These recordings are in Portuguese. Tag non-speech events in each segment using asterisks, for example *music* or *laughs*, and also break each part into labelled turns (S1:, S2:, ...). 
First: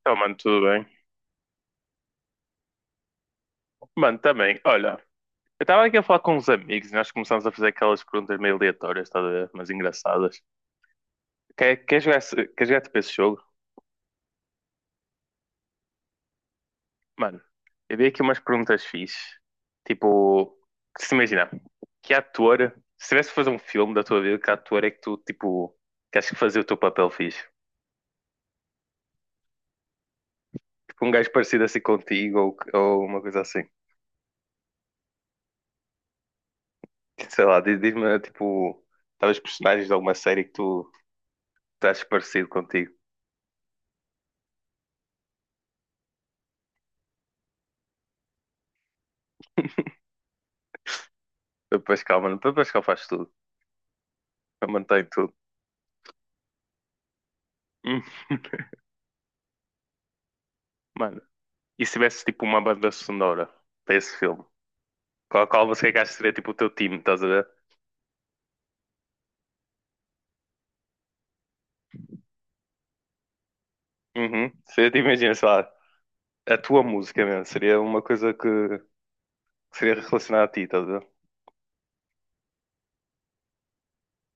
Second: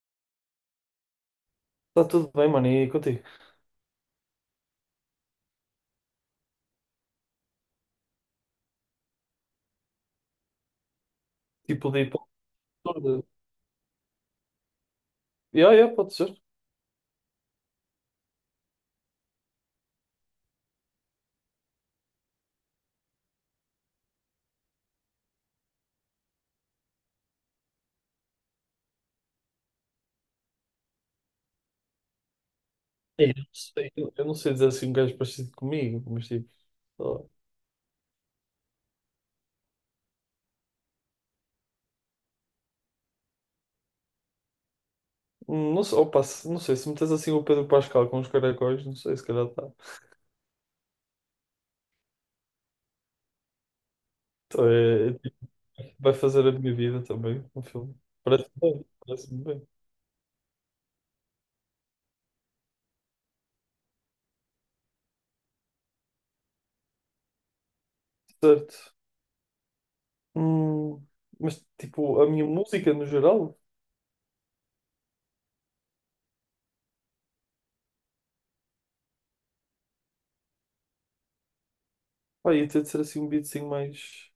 S1: Então, mano, tudo bem?
S2: Está tudo bem, mano, e contigo?
S1: Mano, também, olha, eu estava aqui a falar com uns amigos e nós começámos a fazer aquelas perguntas meio aleatórias, estás a ver? Mas engraçadas. Quer,
S2: Tipo
S1: quer
S2: de
S1: jogar, esse- quer jogar tipo esse
S2: hipótese.
S1: jogo?
S2: Yeah, yeah, pode ser.
S1: Mano, eu vi aqui umas perguntas fixes. Tipo, se imagina, que ator, se tivesse que fazer um filme da tua vida, que ator é que tu, tipo, que achas que fazia o teu papel fixe? Tipo, um gajo parecido assim contigo ou, uma
S2: Eu
S1: coisa
S2: não
S1: assim.
S2: sei, eu não sei dizer assim um gajo parecido comigo, mas tipo. só-
S1: Sei lá, diz-me, tipo, talvez personagens de alguma série que tu achas parecido contigo.
S2: Não sei, opa, não sei, se metes assim o Pedro Pascal com os caracóis, não sei, se calhar está.
S1: O Pascal, mano. O Pascal faz tudo.
S2: Então,
S1: Ele mantém
S2: é
S1: tudo.
S2: tipo,
S1: *laughs*
S2: vai fazer a minha vida também, um filme.
S1: Hum.
S2: Parece-me bem, parece-me bem.
S1: Mano, e se tivesse tipo uma banda sonora para esse filme? Qual você acha que seria tipo o teu time, estás a ver?
S2: Certo. Hum, mas tipo, a minha música no geral,
S1: Uhum. Seria, tipo, imagina, sei lá, a tua música mesmo. Seria uma coisa que seria relacionada a ti, estás a ver?
S2: pá, ia ter de ser assim um beatzinho mais,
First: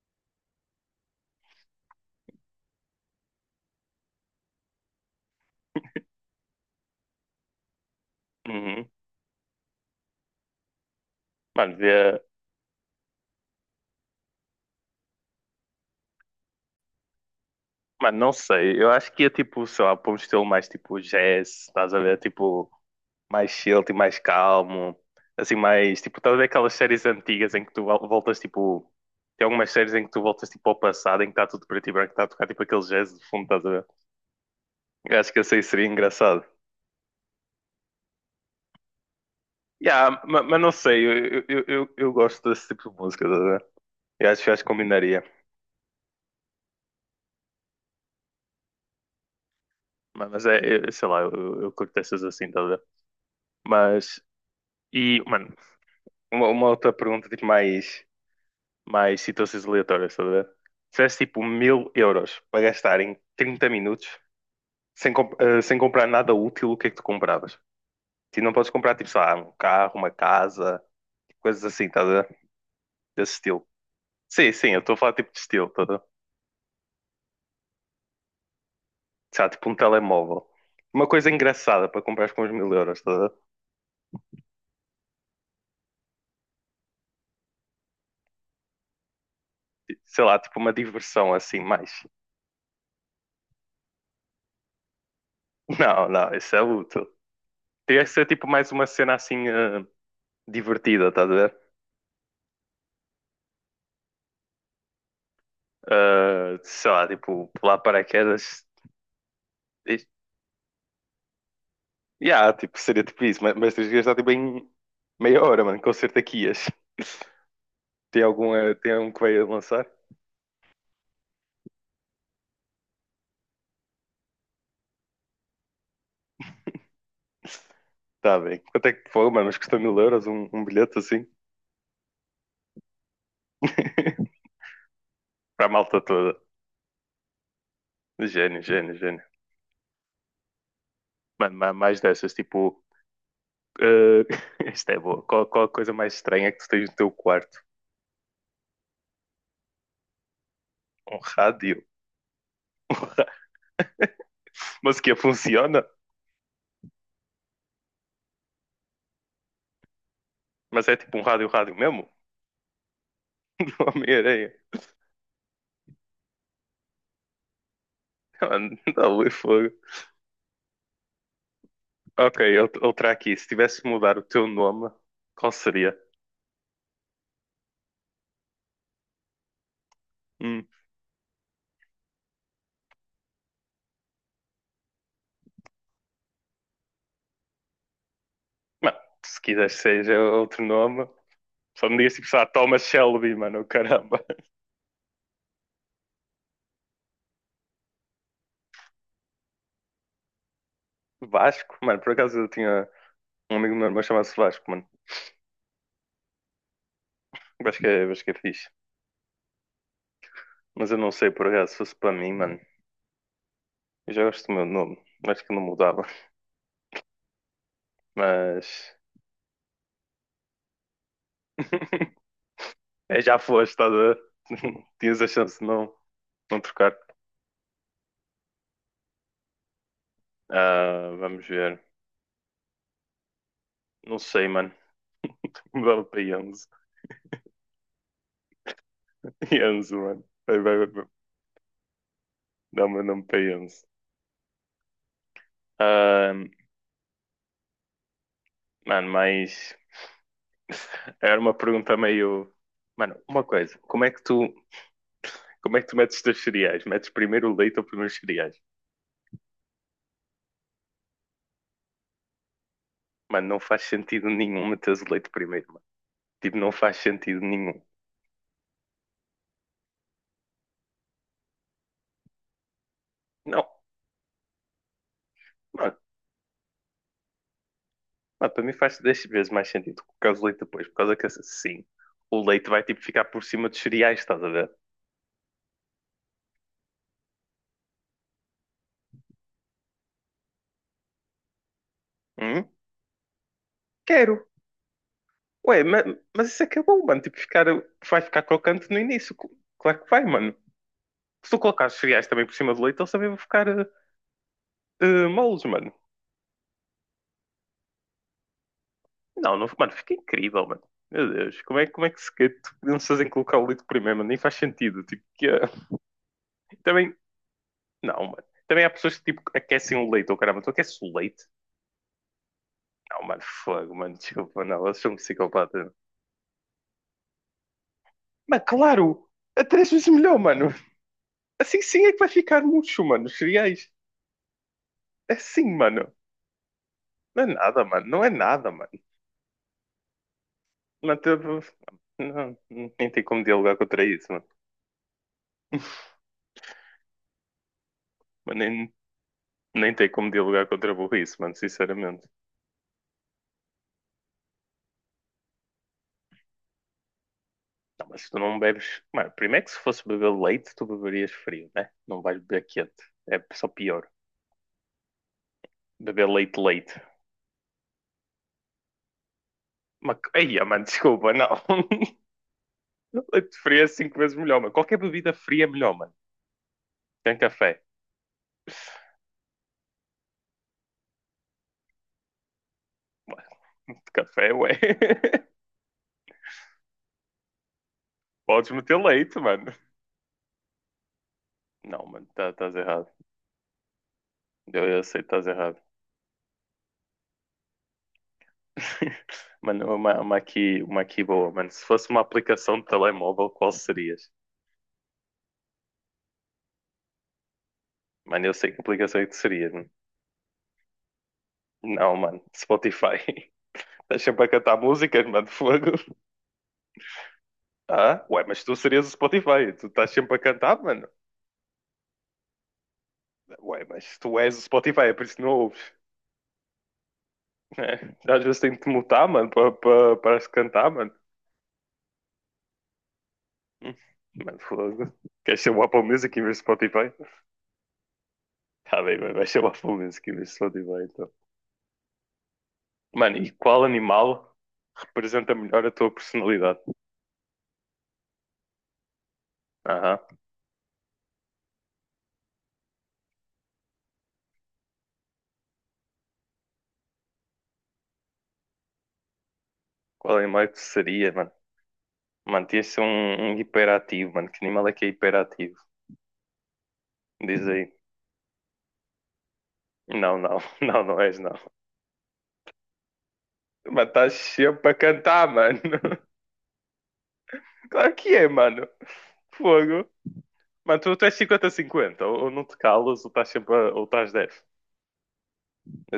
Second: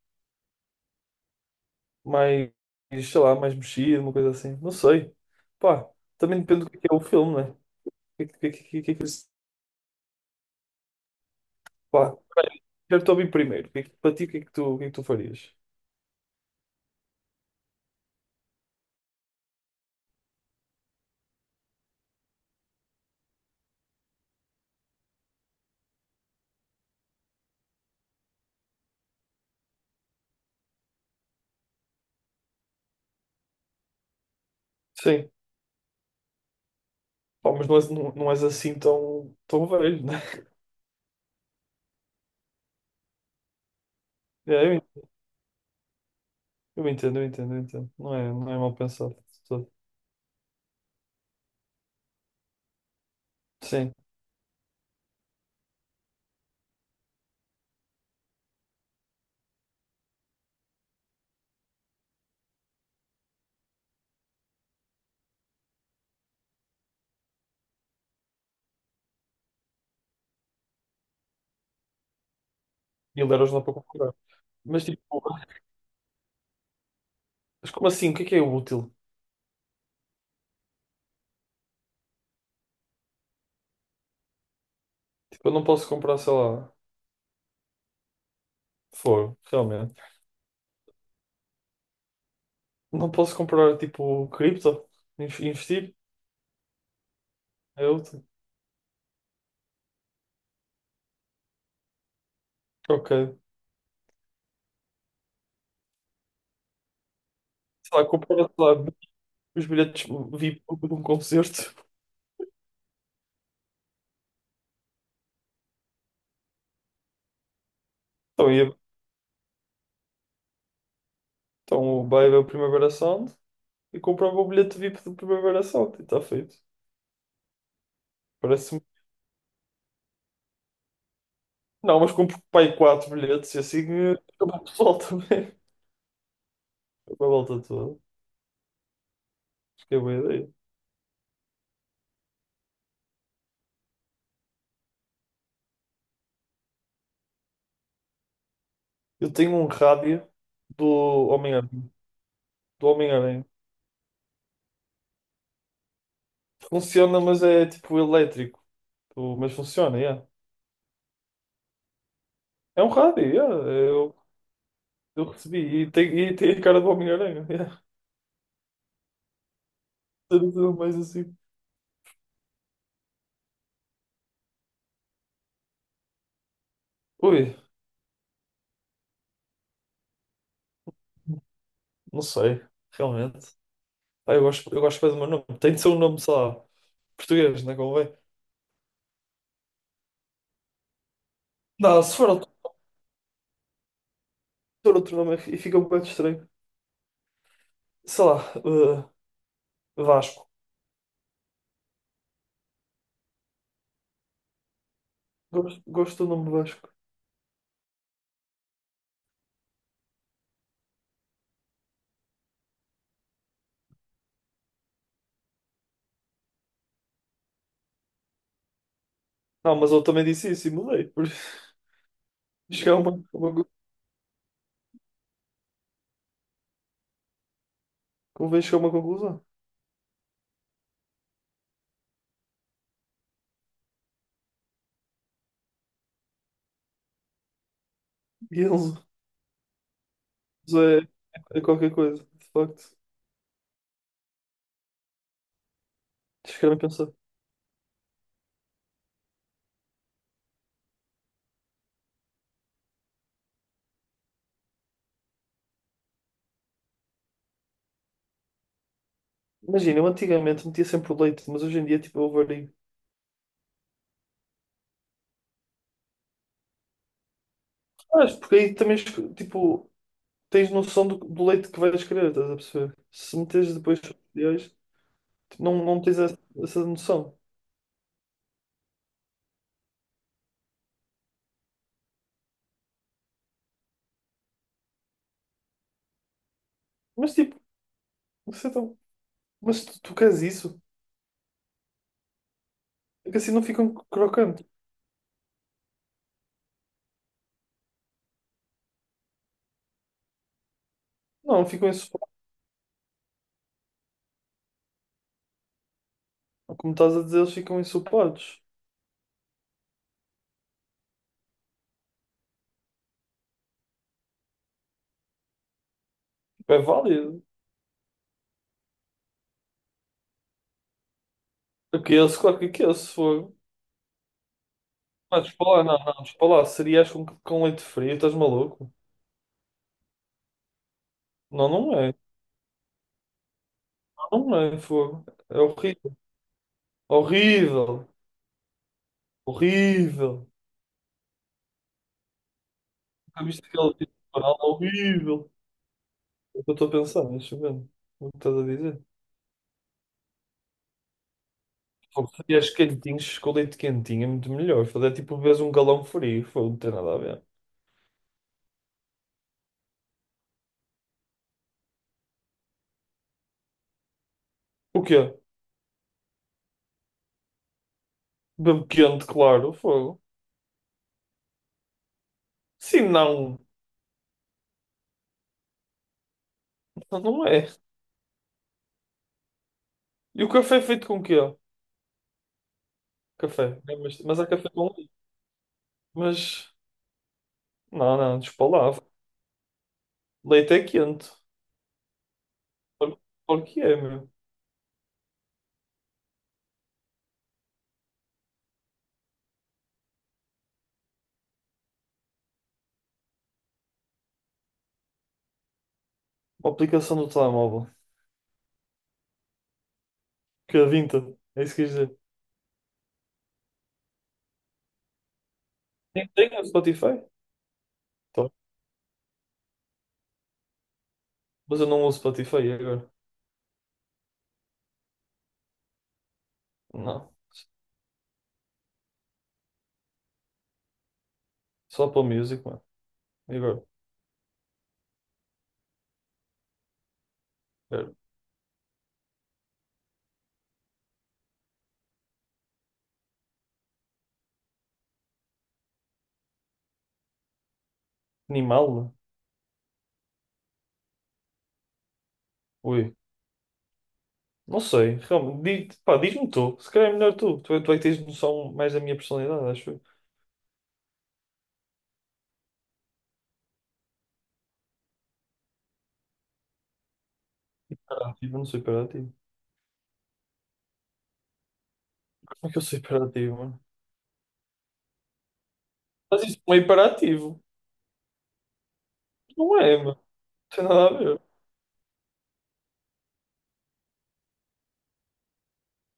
S2: mais, sei lá, mais mexido, uma coisa assim. Não sei. Pá, também depende do que é o filme, né? que, que, que,
S1: Uhum.
S2: que, que,
S1: Mano,
S2: pá,
S1: via...
S2: eu estou bem primeiro. Para ti, o que é que tu, o que é que tu farias?
S1: Mano, não sei. Eu acho que ia tipo, sei lá, para um estilo mais tipo jazz, estás a ver? Tipo, mais chill, tipo, mais calmo, assim, mais, tipo, estás a ver aquelas séries antigas em que tu voltas, tipo, tem algumas séries em que tu voltas, tipo, ao passado, em que está tudo preto e branco, está a tocar, tipo, aquele jazz de fundo, estás a ver? Eu
S2: Sim,
S1: acho que assim seria engraçado.
S2: pá, mas não és, não és assim tão, tão velho, né?
S1: Yeah, mas,
S2: *laughs*
S1: não sei, eu gosto desse tipo de música, estás a ver?
S2: É,
S1: Eu acho que
S2: eu, en-
S1: combinaria.
S2: eu entendo, eu entendo, eu entendo. Não é, não é mal pensado. Só-
S1: Mas, sei lá, eu curto essas assim, estás a ver?
S2: Sim,
S1: Mas, e, mano, uma outra pergunta, tipo, mais situações aleatórias, estás a ver? Se tivesse, tipo, 1000 euros para gastar em 30 minutos. Sem comprar nada útil, o que é que tu compravas? Tu não podes comprar, tipo, sei lá, um carro, uma casa, coisas assim, tá, a ver?
S2: mil
S1: Desse
S2: euros não dá
S1: estilo.
S2: para comprar.
S1: Sim, sim, eu
S2: Mas
S1: estou a
S2: tipo,
S1: falar tipo de estilo, tá, a ver?
S2: mas como assim? O que é útil?
S1: Sei lá, tipo um telemóvel. Uma coisa engraçada para comprar com os 1000 euros, tá, a ver?
S2: Tipo, eu não posso comprar, sei lá, foro,
S1: Tipo,
S2: realmente.
S1: sei lá, tipo uma diversão assim, mais.
S2: Não posso comprar, tipo, cripto,
S1: *laughs*
S2: investir?
S1: Não, não, isso é útil.
S2: É
S1: Teria que
S2: útil.
S1: ser tipo mais uma cena assim, divertida, estás a ver?
S2: Ok.
S1: Sei lá, tipo, pular
S2: Sei lá, comprar, sei
S1: paraquedas.
S2: lá, os
S1: E-
S2: bilhetes VIP de um concerto.
S1: Yeah, tipo, seria tipo isso, mas, tens que gastar tipo em meia hora, mano, com certeza que ias. Tem algum,
S2: *laughs*
S1: tem um que vai lançar?
S2: Então o vai ver o Primavera Sound e comprava o bilhete VIP do Primavera Sound e está feito.
S1: Tá bem.
S2: Parece-me.
S1: Quanto é que foi, mano? Mas custa 1000 euros um bilhete assim?
S2: Não, mas compro pai quatro bilhetes e assim
S1: *laughs*
S2: acaba o pessoal também.
S1: Para a malta toda.
S2: *laughs* Acaba a volta toda.
S1: Gênio, gênio, gênio.
S2: Acho que é boa ideia.
S1: Mano, mais dessas, tipo. eh, *laughs* Isto é boa. Qual a coisa mais estranha que tu tens no teu quarto?
S2: Eu tenho um rádio do
S1: Um rádio.
S2: Homem-Aranha.
S1: *laughs*
S2: Do
S1: Um ra-
S2: Homem-Aranha.
S1: Mas que funciona?
S2: Funciona, mas é tipo elétrico. Mas funciona, yeah.
S1: Mas é tipo um rádio, rádio mesmo?
S2: É um rádio, yeah.
S1: *laughs* Não Homem-Aranha.
S2: Eu recebi. E tem a cara do Homem-Aranha. Yeah.
S1: Mano, dá ali fogo.
S2: *laughs* Tudo mais assim.
S1: Ok, ele outra aqui. Se tivesse de mudar o teu nome, qual seria?
S2: Ui,
S1: Hum.
S2: não sei. Realmente. Pá, eu gosto bem do meu nome. Tem de ser um nome, sei lá, português, não é?
S1: Mano, se quiseres seja outro nome, só me
S2: Não,
S1: digas
S2: se
S1: tipo,
S2: for
S1: sei lá,
S2: outro,
S1: Thomas Shelby, mano, caramba.
S2: se for outro nome e fica um bocado estranho. Sei lá, eh, Vasco.
S1: Vasco, mano, por acaso eu tinha um amigo meu, mas chamava-se Vasco, mano.
S2: Gosto, gosto do nome Vasco.
S1: Eu acho que, é, eu acho que é fixe. Mas eu não sei, por acaso, se fosse para mim, mano. Eu já gosto do meu nome, acho que não mudava. Mas.
S2: Não, mas eu também disse isso e mudei. Por isso,
S1: *laughs*
S2: *laughs* chegar a
S1: É, já
S2: uma,
S1: foste, estás a. *laughs* Tinhas a chance de não, não trocar.
S2: convém chegar a uma conclusão.
S1: Ah, vamos ver. Não sei, mano. *laughs* Mudava para Enzo.
S2: E eles
S1: Enzo, *laughs* mano. Vai, vai, vai.
S2: é, é qualquer coisa, de
S1: Dá o
S2: facto.
S1: meu nome para Enzo. Ah,
S2: Chegaram a pensar.
S1: mano, mas. Era uma pergunta meio. Mano, uma coisa, como é que tu metes os teus cereais? Metes primeiro o leite ou primeiro os cereais?
S2: Imagina, eu antigamente metia sempre o leite, mas hoje em dia tipo, eu vario.
S1: Mano, não faz sentido nenhum meteres o leite primeiro, mano. Tipo, não faz sentido nenhum.
S2: Mas porque aí também tipo, tens noção do, do leite que vais querer, estás a perceber? Se
S1: Não,
S2: meteres depois os cereais, tipo, não,
S1: mano,
S2: não tens essa, essa noção.
S1: para mim faz 10 vezes mais sentido colocar o leite depois, por causa que assim, o leite vai tipo ficar por cima dos cereais, estás a ver?
S2: Mas tipo, você tá- mas tu, tu queres isso?
S1: Hum?
S2: É que assim não ficam
S1: Quero.
S2: crocantes.
S1: Ué, mas, isso é que é bom, mano. Tipo, ficar, vai ficar crocante no início. Claro que vai, mano. Se tu
S2: Não,
S1: colocar
S2: ficam
S1: os cereais
S2: ensopados.
S1: também por cima do leite, eles também vão ficar, moles, mano.
S2: Como estás a dizer, eles ficam ensopados.
S1: Não, não, mano, fica incrível, mano. Meu Deus, como é que se que não se fazem colocar o leite primeiro, mano? Nem faz sentido. Tipo, *laughs*
S2: É
S1: também,
S2: válido.
S1: não, mano. Também há pessoas que tipo, aquecem o leite, ou caramba, tu aqueces o leite?
S2: Aqueles, claro que aqueles, se
S1: Não, mano,
S2: for.
S1: fogo, mano, desculpa, não, elas são
S2: Mas despa lá,
S1: psicopatas.
S2: não, despa lá. Cereais com leite frio, estás
S1: Mas
S2: maluco?
S1: claro, é 3 vezes melhor, mano.
S2: Não,
S1: Assim
S2: não
S1: sim é
S2: é.
S1: que vai ficar murcho, mano, os cereais.
S2: Não, não é, fogo.
S1: É
S2: É
S1: assim, mano.
S2: horrível.
S1: Não é nada, mano,
S2: Horrível.
S1: não é nada, mano.
S2: Horrível.
S1: Mas, tipo, não, nem tem como
S2: Nunca viste
S1: dialogar
S2: aquele
S1: contra
S2: tipo
S1: isso,
S2: de
S1: mano.
S2: canal horrível.
S1: *laughs*
S2: É o que eu estou a pensar, mas vendo. O que estás
S1: Mas
S2: a dizer?
S1: nem tem como dialogar contra a burrice, mano, sinceramente.
S2: Fogo, cereais quentinhos com leite quentinho é muito melhor. Fogo, é tipo, vês um galão frio. Fogo, não tem nada a ver.
S1: Não, mas tu não bebes. Mano, primeiro que se fosse beber leite, tu beberias frio, né? Não vais beber quente. É só pior.
S2: O quê?
S1: Beber leite, leite.
S2: Bem quente, claro,
S1: Mas...
S2: fogo.
S1: Ai, ah, mano, desculpa, não. *laughs*
S2: Sim,
S1: Leite
S2: não.
S1: frio é 5 vezes melhor, mano. Qualquer bebida fria é melhor, mano. Tem
S2: Não é.
S1: café.
S2: E o café é feito com o quê?
S1: Mano,
S2: Café. Mas há
S1: café,
S2: café
S1: ué.
S2: com leite.
S1: *laughs*
S2: Mas. Não,
S1: Podes meter
S2: despalavra.
S1: leite, mano.
S2: Leite é quente.
S1: Não, mano, estás errado.
S2: Claro claro que é, meu.
S1: Eu sei que estás errado. *laughs* Mano, uma aqui boa, mano. Se fosse uma aplicação de telemóvel, qual serias?
S2: Uma aplicação do telemóvel.
S1: Mano, eu sei que aplicação é que serias, mano.
S2: Que é Vinta. É isso que quis dizer.
S1: Não, mano. Spotify. *laughs* Estás sempre a cantar músicas, mano. Fogo.
S2: Tem, tem o Spotify?
S1: Ah, ué,
S2: Tá.
S1: mas tu serias o Spotify. Tu estás sempre a cantar, mano.
S2: Mas eu não uso Spotify agora.
S1: Ué, mas tu és o Spotify, é por isso que não ouves,
S2: Não.
S1: né? Às vezes tenho de te mutar, mano, para se cantar, mano.
S2: Só para Music, mano. E agora?
S1: Hum, Mano, fogo. Queres ser o Apple Music em vez de Spotify?
S2: É,
S1: Tá bem, mano. Vais ser o Apple Music em vez de Spotify, então. Mano, e qual animal representa melhor a tua personalidade?
S2: Animal?
S1: Aham.
S2: Ui. Não sei. Realmente. Diz, pá, diz-me tu. Se calhar é melhor tu. Tu é que tens noção mais da minha personalidade, acho eu.
S1: Qual animal é que tu seria, mano? Mano, tinha de ser um hiperativo, mano. Que animal é que é hiperativo? Diz aí.
S2: Hiperativo, eu não sou hiperativo.
S1: Não, não, *laughs* não, não és, não.
S2: Como é que eu sou hiperativo, mano?
S1: Mas estás sempre a cantar, mano. *laughs*
S2: Mas isso não é hiperativo.
S1: Claro que é, mano.
S2: Não é,
S1: Fogo.
S2: mano. Não tem
S1: Mano,
S2: nada a
S1: tu és
S2: ver.
S1: 50-50. Ou, não te calas, ou estás sempre a, ou estás dez.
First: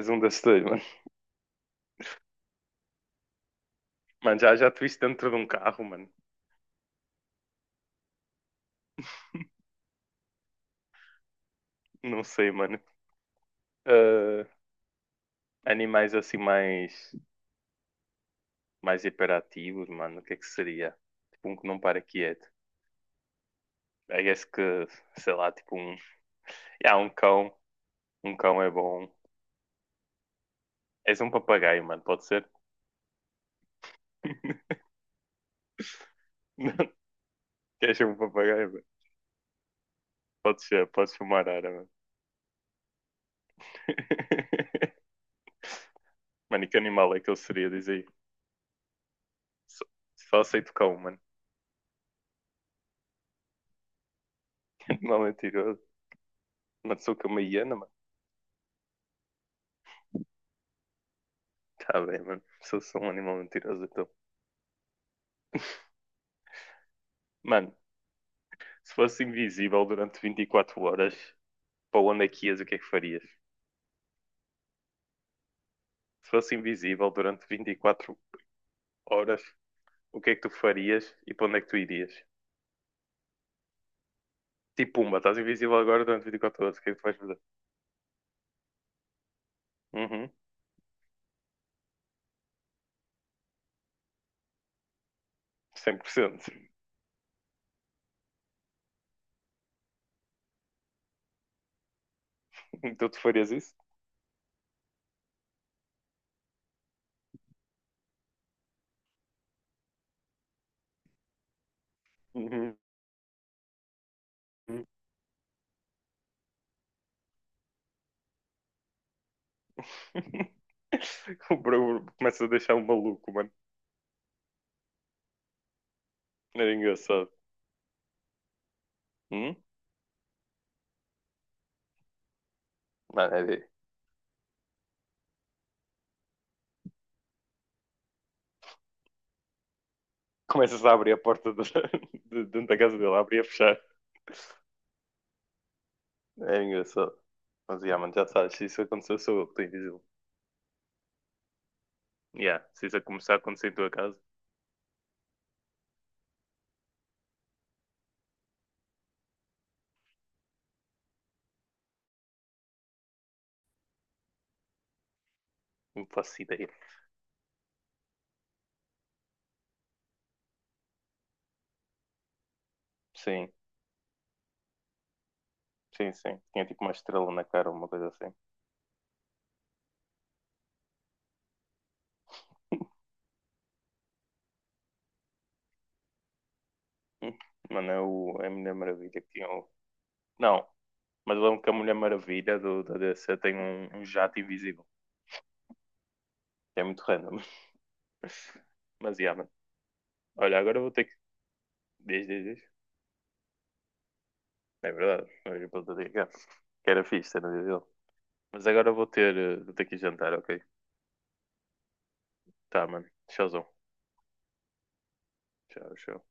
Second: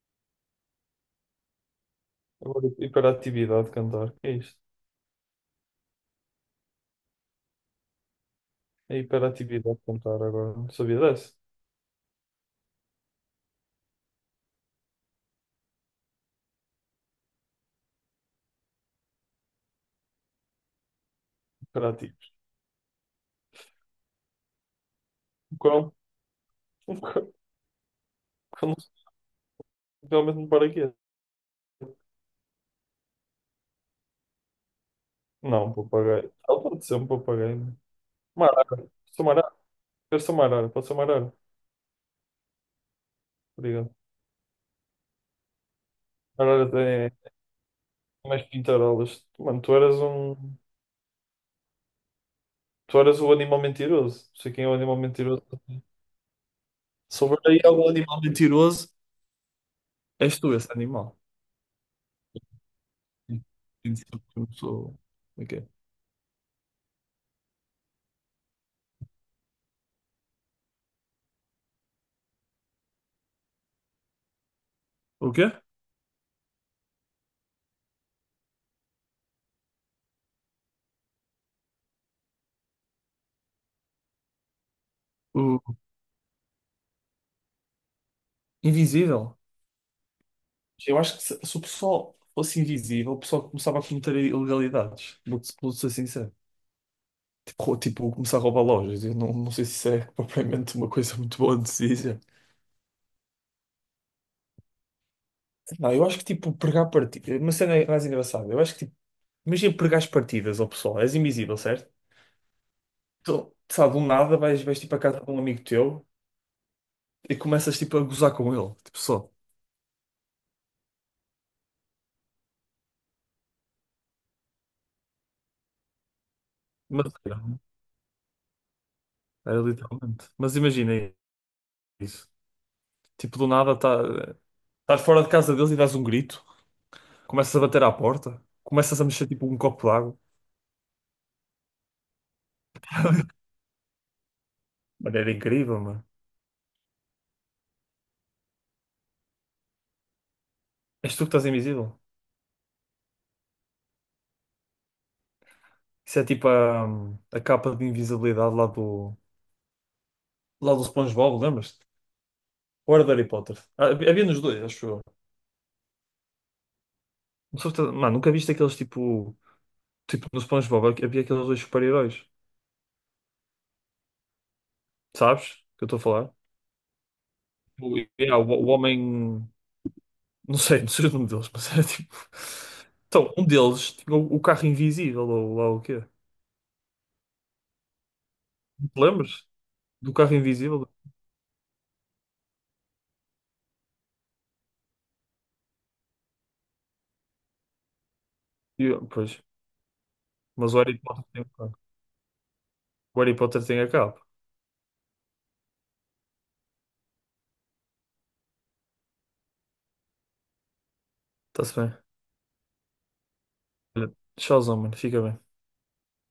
S1: És um desses dois, mano.
S2: Agora, hiperatividade cantar. Que é
S1: Mano,
S2: isto?
S1: já te viste dentro de um carro, mano.
S2: É hiperatividade cantar agora. Não sabia dessa?
S1: Não sei, mano. Ah, animais assim mais, hiperativos, mano. O que é que seria? Tipo um que não para
S2: Hiperativo.
S1: quieto. I guess que, sei lá,
S2: Um
S1: tipo
S2: cão.
S1: um. Ah,
S2: Um
S1: um
S2: cão.
S1: cão. Um cão é
S2: Cão não-
S1: bom.
S2: Realmente um paraquedas.
S1: És um papagaio, mano, pode ser? *laughs*
S2: Não, um papagaio. Ela
S1: Não,
S2: pode ser um papagaio. Né?
S1: queres ser um
S2: Uma
S1: papagaio, mano?
S2: arara. Sou uma arara. Eu sou uma
S1: Pode
S2: arara.
S1: ser,
S2: Pode ser uma
S1: podes ser
S2: arara.
S1: uma arara, mano.
S2: Obrigado.
S1: *laughs* Mano, e
S2: Arara
S1: que
S2: tem
S1: animal é que eu seria? Diz aí.
S2: mais pintarolas. Mano, tu
S1: Só,
S2: eras um...
S1: só aceito cão, mano.
S2: Tu eras o animal mentiroso. Não sei quem é o
S1: *laughs*
S2: animal
S1: Animal
S2: mentiroso.
S1: mentiroso. Mano, sou
S2: Se
S1: que
S2: houver
S1: uma
S2: aí
S1: hiena,
S2: algum
S1: mano.
S2: animal mentiroso, és tu esse animal.
S1: Tá bem, mano. Sou um animal mentiroso,
S2: Tem de
S1: então.
S2: ser eu sou. Como é que é?
S1: Mano, se fosse invisível durante 24 horas, para onde é que ias? O que é que farias?
S2: O quê?
S1: Se fosse invisível durante 24 horas, o que é que tu farias e para onde é que tu irias? Tipo, pumba, estás invisível
S2: O...
S1: agora durante 24 horas, o que é que tu vais fazer?
S2: Invisível.
S1: Uhum,
S2: Eu acho que se o pessoal fosse invisível, o pessoal começava a cometer ilegalidades. Vou-te ser
S1: cem por
S2: sincero.
S1: cento.
S2: Tipo, tipo, começar a roubar lojas. Eu não, não sei se isso é *laughs* propriamente uma coisa muito boa de se dizer.
S1: *laughs* Então tu farias isso?
S2: Não, eu acho que tipo, pregar partidas. Uma cena mais engraçada. Eu acho que tipo, imagina pregar as partidas ao pessoal. És invisível, certo?
S1: Uhum.
S2: Então, sabe, do nada vais tipo a casa de um amigo teu e começas tipo a gozar com ele. Tipo, só.
S1: *laughs* O Bro começa a deixar um maluco, mano. Era
S2: Mas
S1: engraçado.
S2: era,
S1: Hum?
S2: era literalmente. Mas imagina aí. Isso.
S1: Mano,
S2: Tipo,
S1: é
S2: do
S1: de-
S2: nada estás fora de casa deles e dás um grito, começas a bater à porta, começas a mexer tipo um copo d'água.
S1: Começas a abrir a porta *laughs* de dentro da casa dele, a abrir e a fechar.
S2: Mano, era incrível, mano.
S1: Era engraçado. Mas, yeah, mano, já sabes, se isso aconteceu, sou eu que tenho de dizer.
S2: És tu que estás invisível.
S1: Yeah, se isso começar a acontecer em tua casa,
S2: Isso é tipo a capa de invisibilidade lá do SpongeBob, lembras-te? Ou era do Harry Potter? Ah, havia nos dois, acho eu.
S1: não faço ideia.
S2: Mano, nunca viste aqueles tipo, tipo no SpongeBob, havia aqueles dois super-heróis,
S1: Sim,
S2: sabes? O que eu estou a
S1: sim,
S2: falar?
S1: sim. Tinha tipo uma estrela na cara, uma coisa assim.
S2: O homem. Não sei, não sei o nome deles, *laughs* mas era tipo. Então, um deles tinha o carro invisível, ou lá o quê?
S1: Hum? Mano, é a Mulher
S2: Te
S1: Maravilha que
S2: lembras?
S1: tinha o...
S2: Do carro
S1: Não,
S2: invisível?
S1: mas eu lembro que a Mulher Maravilha da DC tem um jato invisível, que é muito random.
S2: E eu,
S1: Mas, yeah,
S2: pois,
S1: mano. Olha,
S2: mas o
S1: agora vou
S2: Harry
S1: ter que.
S2: Potter tem o carro.
S1: Diz, diz, diz.
S2: O Harry Potter tem a capa.
S1: É verdade. Olha, para o dia cá. Que era fixe, era dele. Mas agora vou ter, vou ter que ir jantar, ok?
S2: Está-se bem.
S1: Tá, mano. Tchauzão.
S2: Olha, Tchauzão, mano. Fica bem.
S1: Tchau, tchau.